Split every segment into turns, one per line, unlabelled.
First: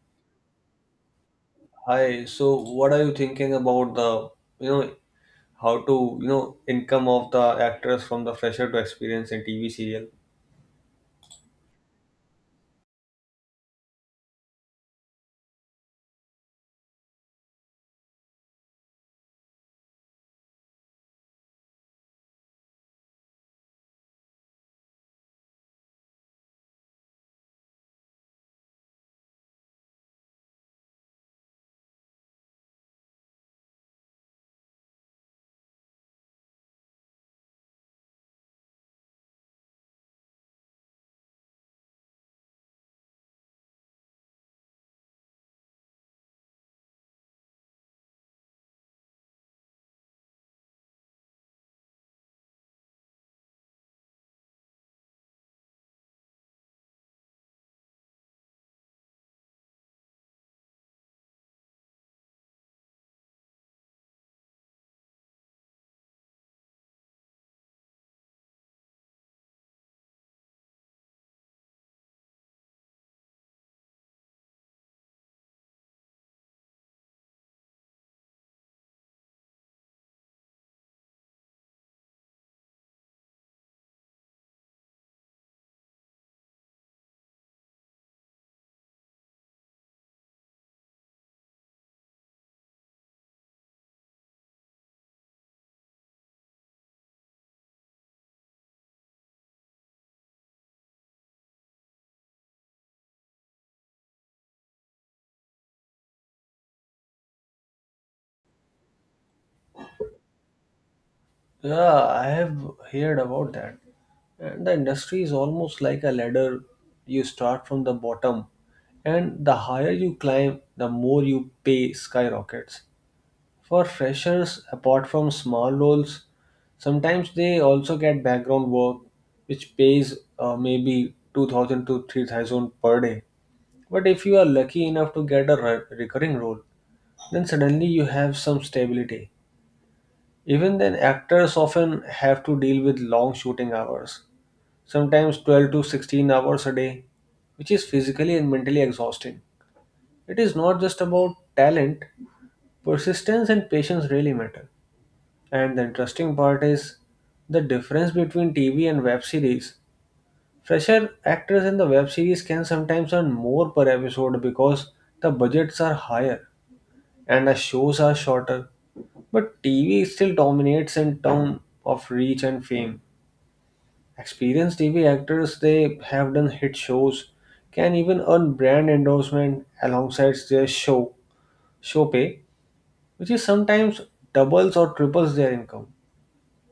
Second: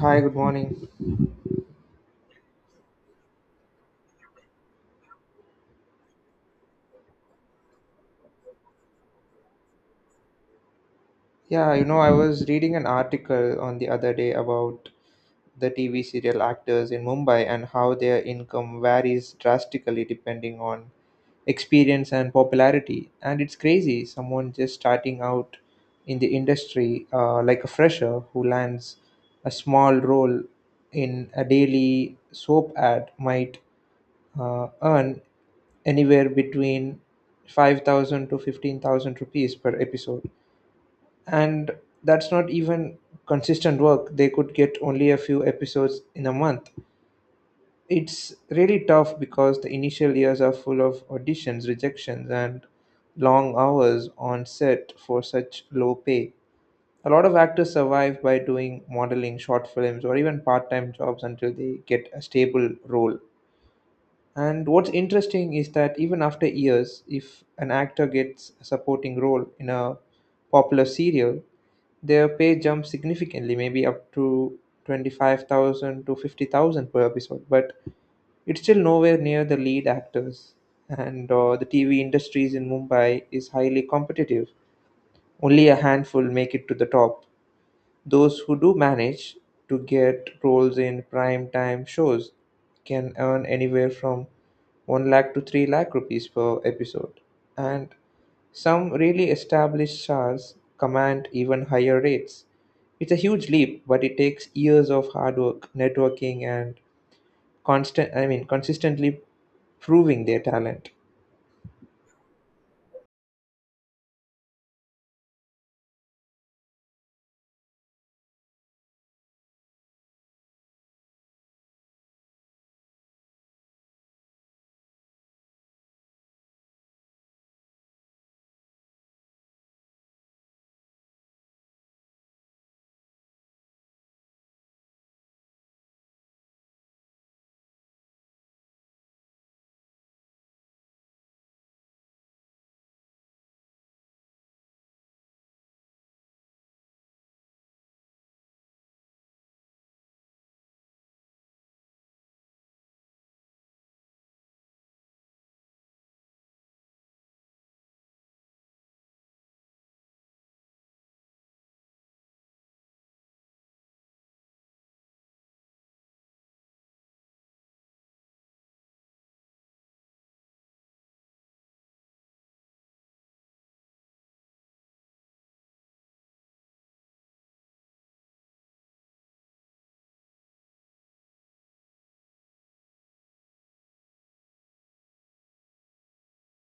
Hi, good morning.
Hi, so what are you thinking about the, you know, how to, you know, income of the actress from the fresher to experience in TV serial?
Yeah, I was reading an article on the other day about the TV serial actors in Mumbai and how their income varies drastically depending on experience and popularity. And it's crazy, someone just starting out in the industry, like a fresher who lands a small role in a daily soap ad, might earn anywhere between 5,000 to 15,000 rupees per episode, and that's not even consistent work. They could get only a few episodes in a month. It's really tough because the initial years are full of auditions, rejections, and long hours on set for such low pay. A lot of actors survive by doing modeling, short films, or even part-time jobs until they get a stable role. And what's interesting is that even after years, if an actor gets a supporting role in a popular serial, their pay jumps significantly, maybe up to 25,000 to 50,000 per episode. But it's still nowhere near the lead actors. And the TV industries in Mumbai is highly competitive. Only a handful make it to the top. Those who do manage to get roles in prime time shows can earn anywhere from 1 lakh to 3 lakh rupees per episode, and some really established stars command even higher rates. It's a huge leap, but it takes years of hard work, networking, and constant I mean consistently proving their talent.
Yeah, I have heard about that. And the industry is almost like a ladder. You start from the bottom, and the higher you climb, the more you pay skyrockets. For freshers, apart from small roles, sometimes they also get background work, which pays maybe 2000 to 3000 per day. But if you are lucky enough to get a recurring role, then suddenly you have some stability. Even then, actors often have to deal with long shooting hours, sometimes 12 to 16 hours a day, which is physically and mentally exhausting. It is not just about talent, persistence and patience really matter. And the interesting part is the difference between TV and web series. Fresher actors in the web series can sometimes earn more per episode because the budgets are higher and the shows are shorter, but TV still dominates in terms of reach and fame. Experienced TV actors they have done hit shows can even earn brand endorsement alongside their show pay, which is sometimes doubles or triples their income.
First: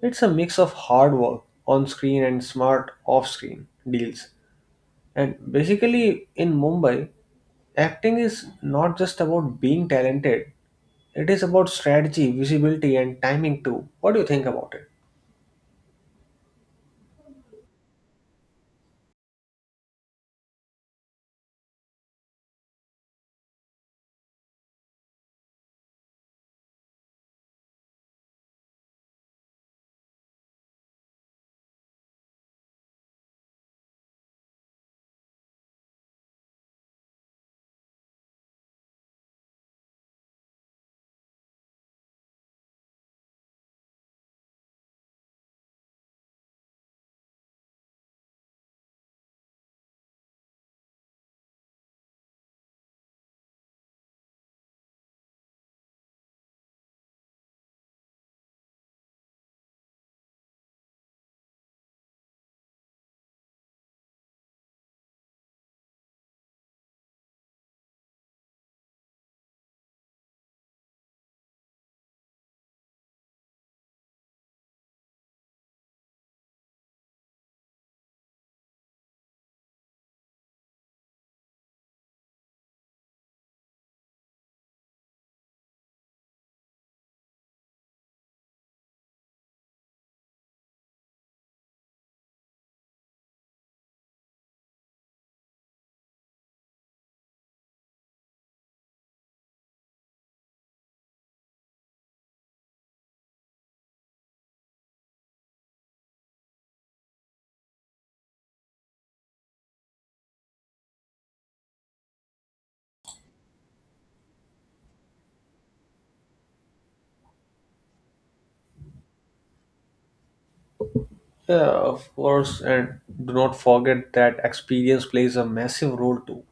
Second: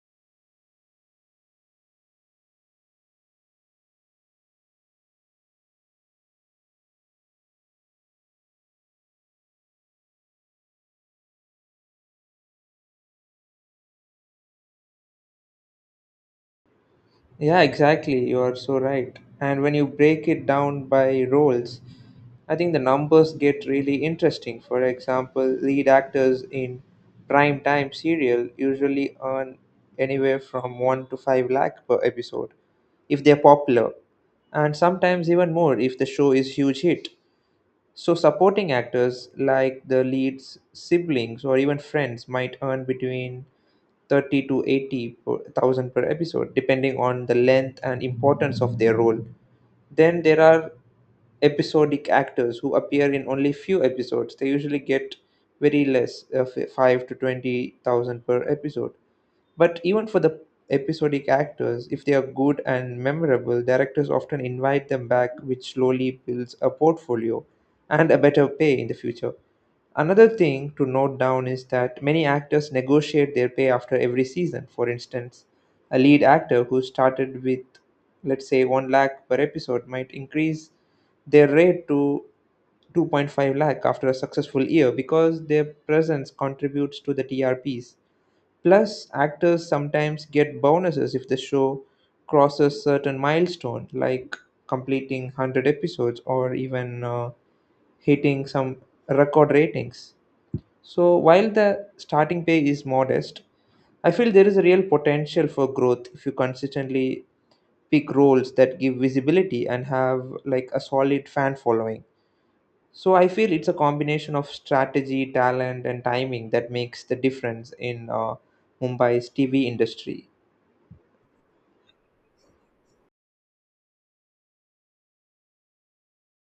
It's a mix of hard work on screen and smart off screen deals. And basically in Mumbai, acting is not just about being talented, it is about strategy, visibility, and timing too. What do you think about it?
Yeah, exactly. You are so right. And when you break it down by roles, I think the numbers get really interesting. For example, lead actors in prime time serial usually earn anywhere from 1 to 5 lakh per episode if they're popular, and sometimes even more if the show is huge hit. So, supporting actors like the lead's siblings or even friends might earn between 30 to 80 thousand per episode, depending on the length and importance of their role. Then there are episodic actors who appear in only few episodes. They usually get very less, 5 to 20,000 per episode. But even for the episodic actors, if they are good and memorable, directors often invite them back, which slowly builds a portfolio and a better pay in the future. Another thing to note down is that many actors negotiate their pay after every season. For instance, a lead actor who started with, let's say, 1 lakh per episode might increase their rate to 2.5 lakh after a successful year because their presence contributes to the TRPs. Plus, actors sometimes get bonuses if the show crosses certain milestone, like completing 100 episodes or even hitting some record ratings. So, while the starting pay is modest, I feel there is a real potential for growth if you consistently pick roles that give visibility and have like a solid fan following. So I feel it's a combination of strategy, talent, and timing that makes the difference in Mumbai's TV industry.
Yeah, of course, and do not forget that experience plays a massive role too.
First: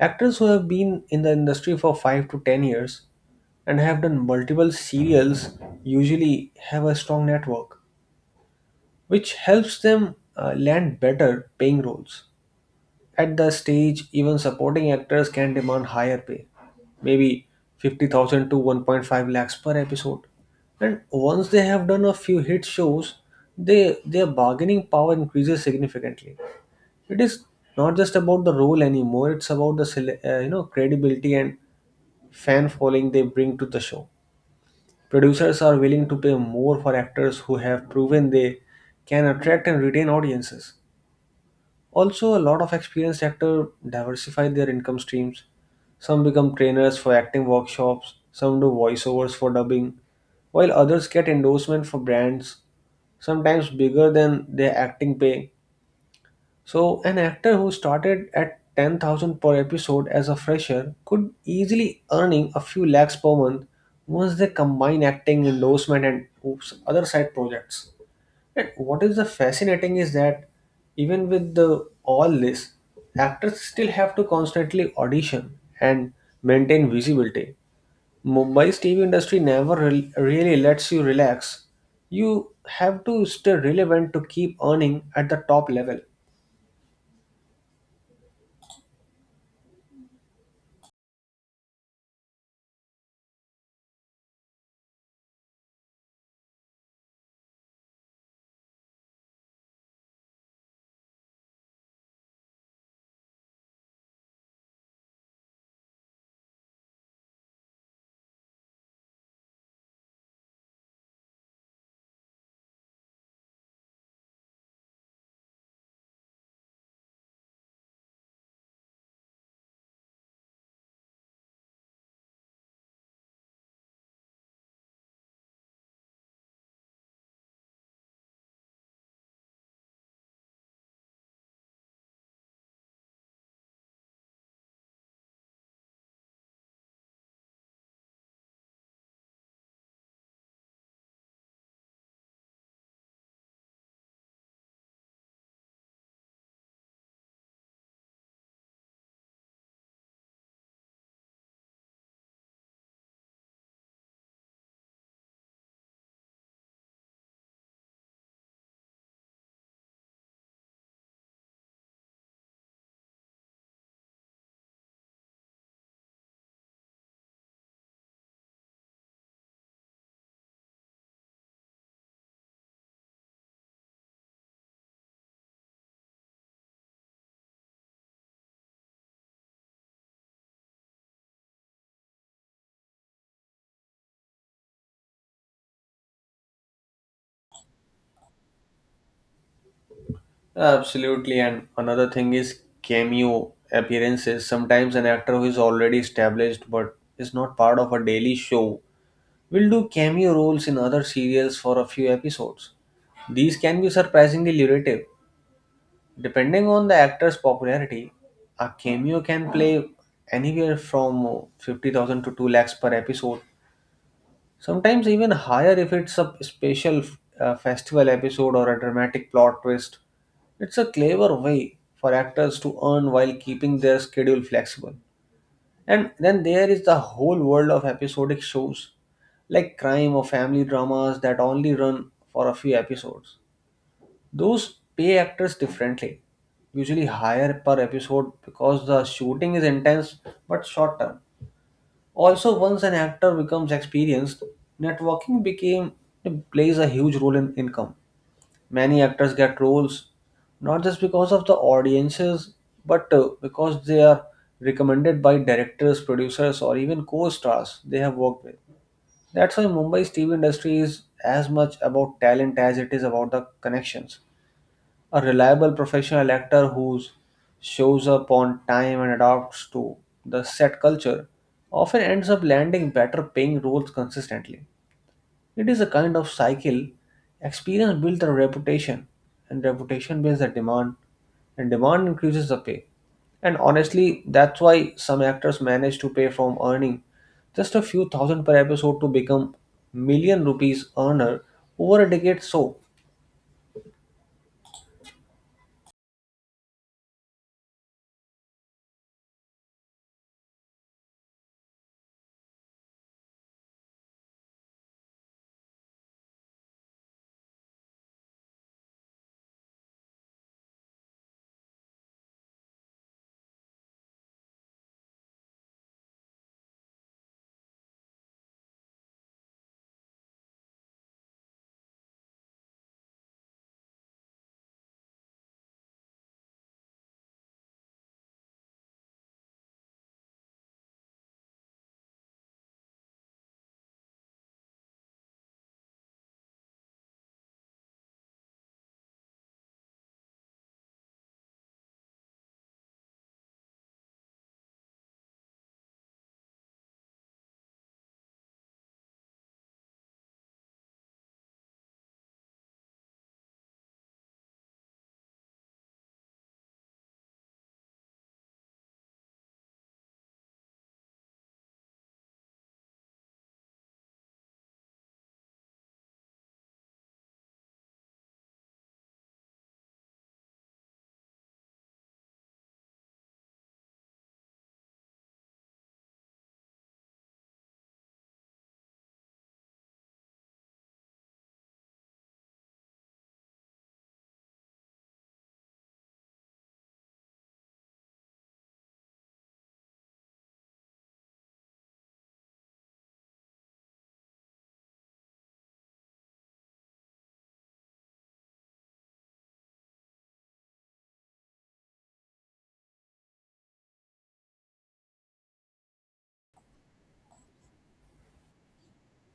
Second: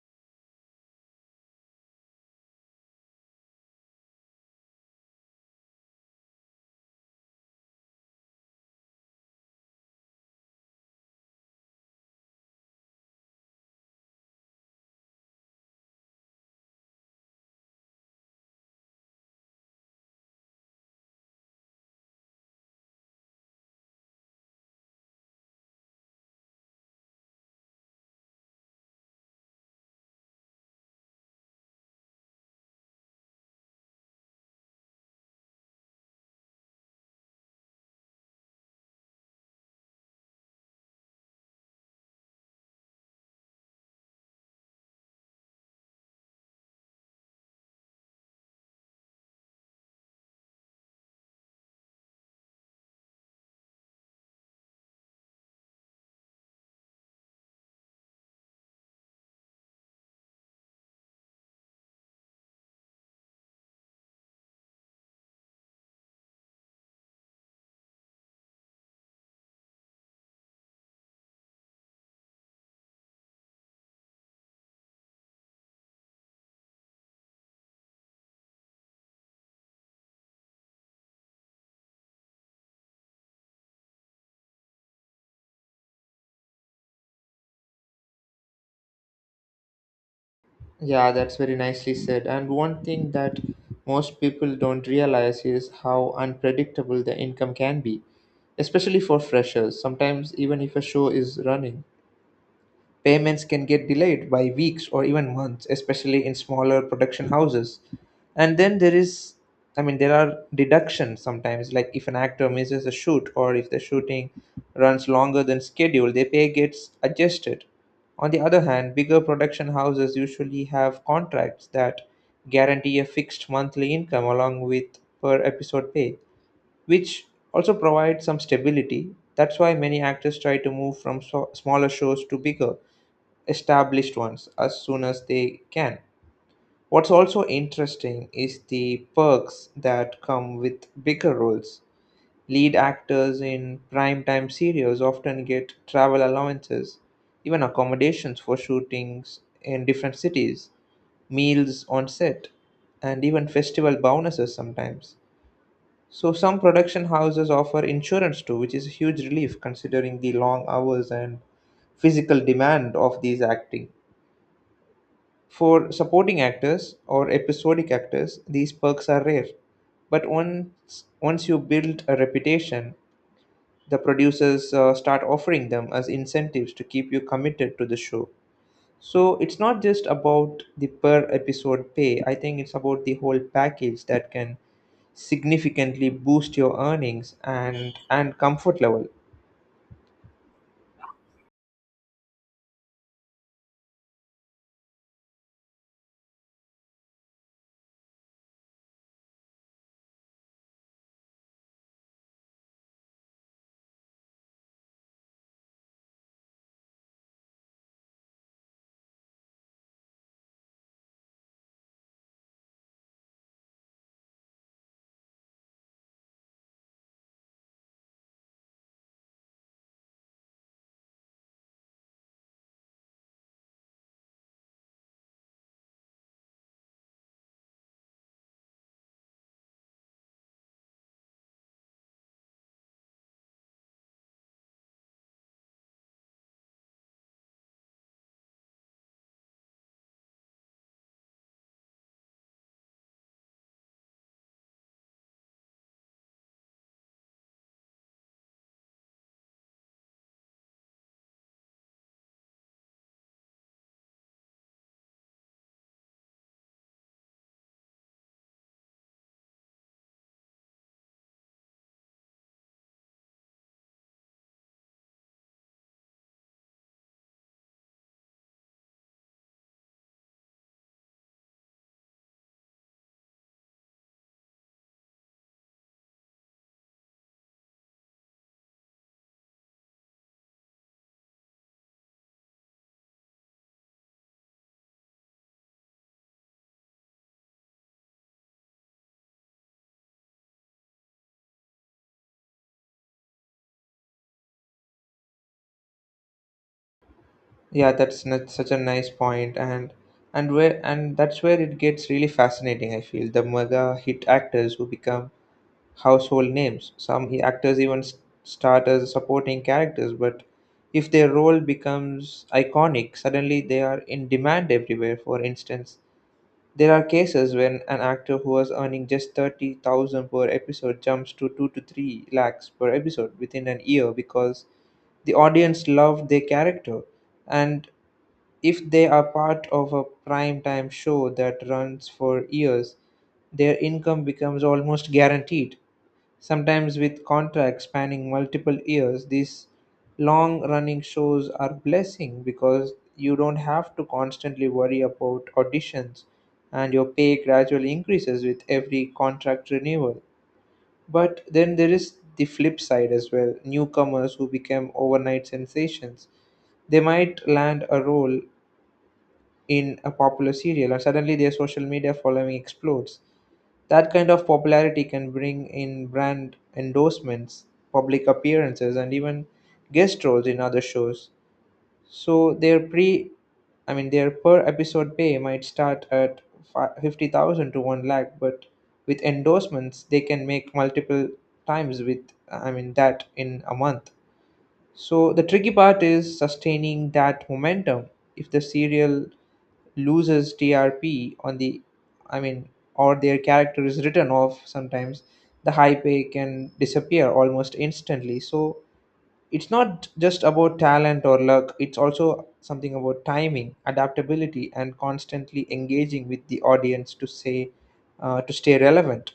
Actors who have been in the industry for 5 to 10 years and have done multiple serials usually have a strong network, which helps them land better paying roles. At the stage, even supporting actors can demand higher pay, maybe 50,000 to 1.5 lakhs per episode. And once they have done a few hit shows, they, their bargaining power increases significantly. It is not just about the role anymore, it's about the you know credibility and fan following they bring to the show. Producers are willing to pay more for actors who have proven they can attract and retain audiences. Also, a lot of experienced actors diversify their income streams. Some become trainers for acting workshops, some do voiceovers for dubbing, while others get endorsement for brands, sometimes bigger than their acting pay. So, an actor who started at 10,000 per episode as a fresher could easily earning a few lakhs per month once they combine acting endorsement and oops, other side projects. And what is the fascinating is that even with the all this, actors still have to constantly audition and maintain visibility. Mumbai's TV industry never really lets you relax. You have to stay relevant to keep earning at the top level.
Yeah, that's very nicely said. And one thing that most people don't realize is how unpredictable the income can be, especially for freshers. Sometimes, even if a show is running, payments can get delayed by weeks or even months, especially in smaller production houses. And I mean, there are deductions sometimes, like if an actor misses a shoot or if the shooting runs longer than scheduled, their pay gets adjusted. On the other hand, bigger production houses usually have contracts that guarantee a fixed monthly income along with per episode pay, which also provides some stability. That's why many actors try to move from smaller shows to bigger established ones as soon as they can. What's also interesting is the perks that come with bigger roles. Lead actors in primetime serials often get travel allowances, even accommodations for shootings in different cities, meals on set, and even festival bonuses sometimes. So, some production houses offer insurance too, which is a huge relief considering the long hours and physical demand of these acting. For supporting actors or episodic actors, these perks are rare. But once you build a reputation, the producers start offering them as incentives to keep you committed to the show. So it's not just about the per episode pay, I think it's about the whole package that can significantly boost your earnings and comfort level.
Absolutely, and another thing is cameo appearances. Sometimes an actor who is already established but is not part of a daily show will do cameo roles in other serials for a few episodes. These can be surprisingly lucrative. Depending on the actor's popularity, a cameo can play anywhere from 50,000 to 2 lakhs per episode, sometimes even higher if it's a special festival episode or a dramatic plot twist. It's a clever way for actors to earn while keeping their schedule flexible. And then there is the whole world of episodic shows, like crime or family dramas that only run for a few episodes. Those pay actors differently, usually higher per episode because the shooting is intense but short term. Also, once an actor becomes experienced, networking became plays a huge role in income. Many actors get roles not just because of the audiences, but because they are recommended by directors, producers, or even co stars they have worked with. That's why Mumbai's TV industry is as much about talent as it is about the connections. A reliable professional actor who shows up on time and adapts to the set culture often ends up landing better paying roles consistently. It is a kind of cycle. Experience builds a reputation, and reputation builds a demand, and demand increases the pay. And honestly, that's why some actors manage to pay from earning just a few thousand per episode to become million rupees earner over a decade. So
Yeah, that's not such a nice point, and where and that's where it gets really fascinating. I feel the mega hit actors who become household names. Some actors even start as supporting characters, but if their role becomes iconic, suddenly they are in demand everywhere. For instance, there are cases when an actor who was earning just 30,000 per episode jumps to 2 to 3 lakhs per episode within an year because the audience loved their character, and if they are part of a prime time show that runs for years, their income becomes almost guaranteed. Sometimes, with contracts spanning multiple years, these long running shows are blessing because you don't have to constantly worry about auditions, and your pay gradually increases with every contract renewal. But then there is the flip side as well, newcomers who become overnight sensations. They might land a role in a popular serial, and suddenly their social media following explodes. That kind of popularity can bring in brand endorsements, public appearances, and even guest roles in other shows. So their I mean their per episode pay might start at 50,000 to 1 lakh, but with endorsements they can make multiple times with I mean that in a month. So the tricky part is sustaining that momentum. If the serial loses TRP I mean, or their character is written off sometimes, the hype can disappear almost instantly. So it's not just about talent or luck, it's also something about timing, adaptability, and constantly engaging with the audience to stay relevant.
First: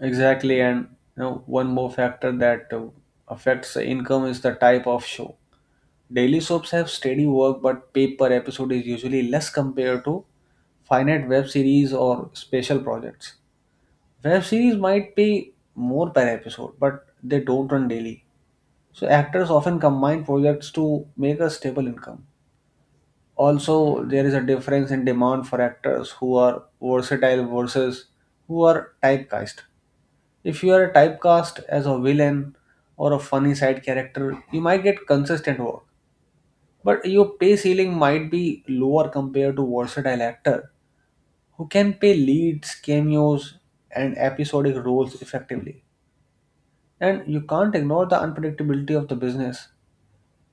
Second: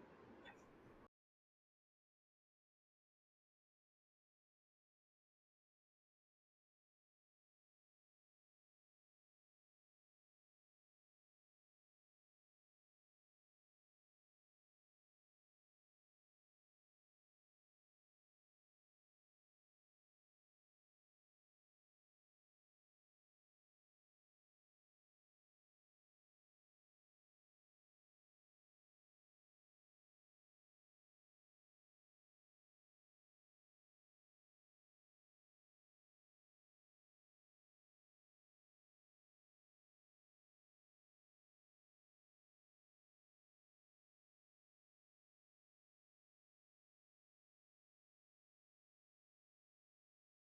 exactly, and you know, one more factor that affects the income is the type of show. Daily soaps have steady work, but pay per episode is usually less compared to finite web series or special projects. Web series might pay more per episode, but they don't run daily. So actors often combine projects to make a stable income. Also, there is a difference in demand for actors who are versatile versus who are typecast. If you are typecast as a villain or a funny side character, you might get consistent work. But your pay ceiling might be lower compared to versatile actor who can play leads, cameos, and episodic roles effectively. And you can't ignore the unpredictability of the business.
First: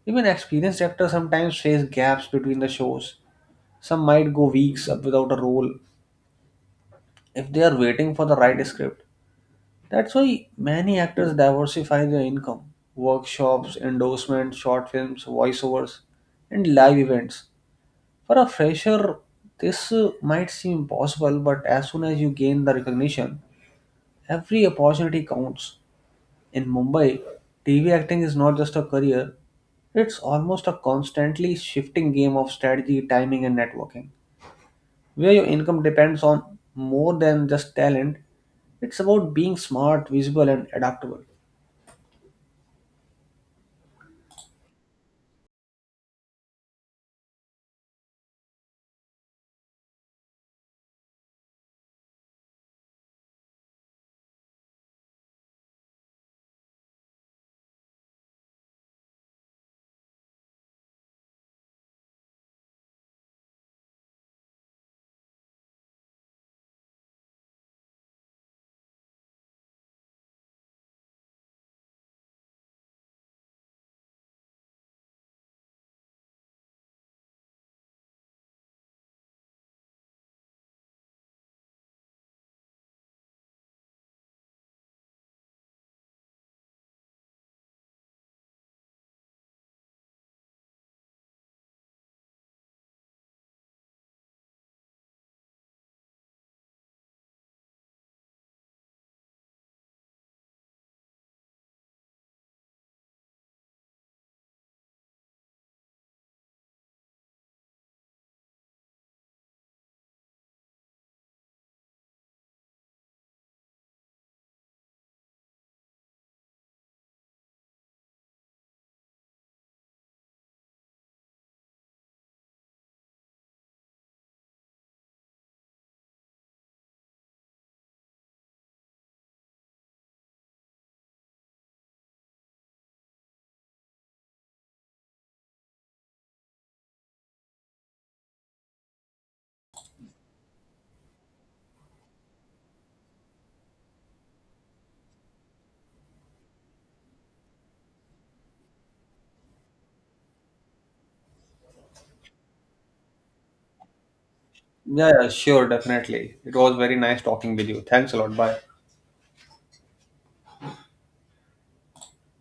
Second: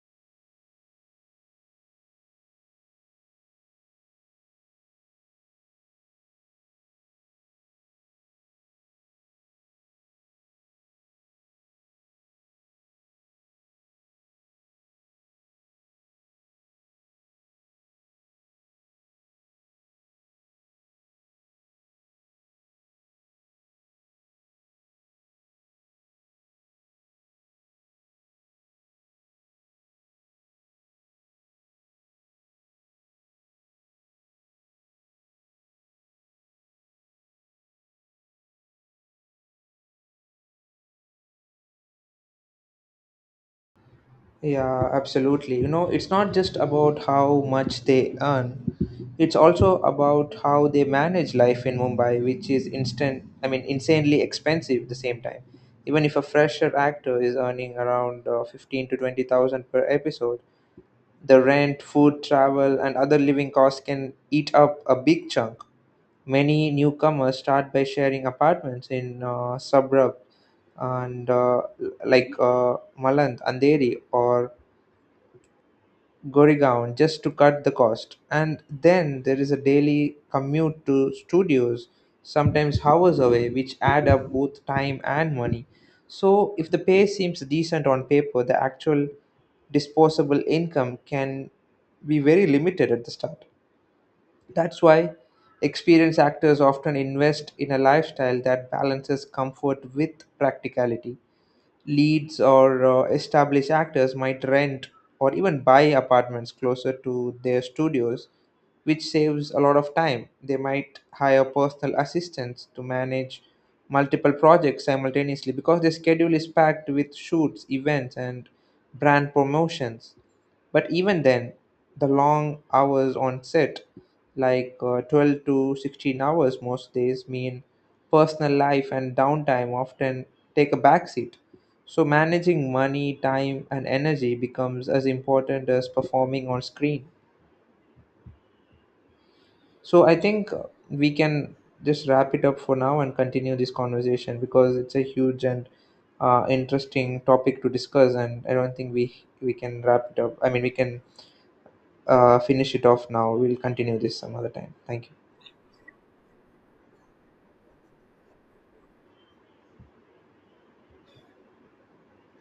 Even experienced actors sometimes face gaps between the shows. Some might go weeks up without a role if they are waiting for the right script. That's why many actors diversify their income. Workshops, endorsements, short films, voiceovers, and live events. For a fresher, this might seem possible, but as soon as you gain the recognition, every opportunity counts. In Mumbai, TV acting is not just a career, it's almost a constantly shifting game of strategy, timing, and networking, where your income depends on more than just talent. It's about being smart, visible, and adaptable.
Yeah, absolutely. It's not just about how much they earn. It's also about how they manage life in Mumbai, which is I mean, insanely expensive at the same time. Even if a fresher actor is earning around 15 to 20,000 per episode, the rent, food, travel, and other living costs can eat up a big chunk. Many newcomers start by sharing apartments in suburb and like Maland, Andheri, or Goregaon just to cut the cost. And then there is a daily commute to studios, sometimes hours away, which add up both time and money. So, if the pay seems decent on paper, the actual disposable income can be very limited at the start. That's why experienced actors often invest in a lifestyle that balances comfort with practicality. Leads or established actors might rent or even buy apartments closer to their studios, which saves a lot of time. They might hire personal assistants to manage multiple projects simultaneously because their schedule is packed with shoots, events, and brand promotions. But even then, the long hours on set, like 12 to 16 hours most days, mean personal life and downtime often take a backseat. So managing money, time, and energy becomes as important as performing on screen. So I think we can just wrap it up for now and continue this conversation because it's a huge and interesting topic to discuss, and I don't think we can wrap it up. I mean, we can finish it off now. We'll continue this some other time. Thank
Yeah,
you.
yeah, sure, definitely. It was very nice talking with you. Thanks a lot. Bye.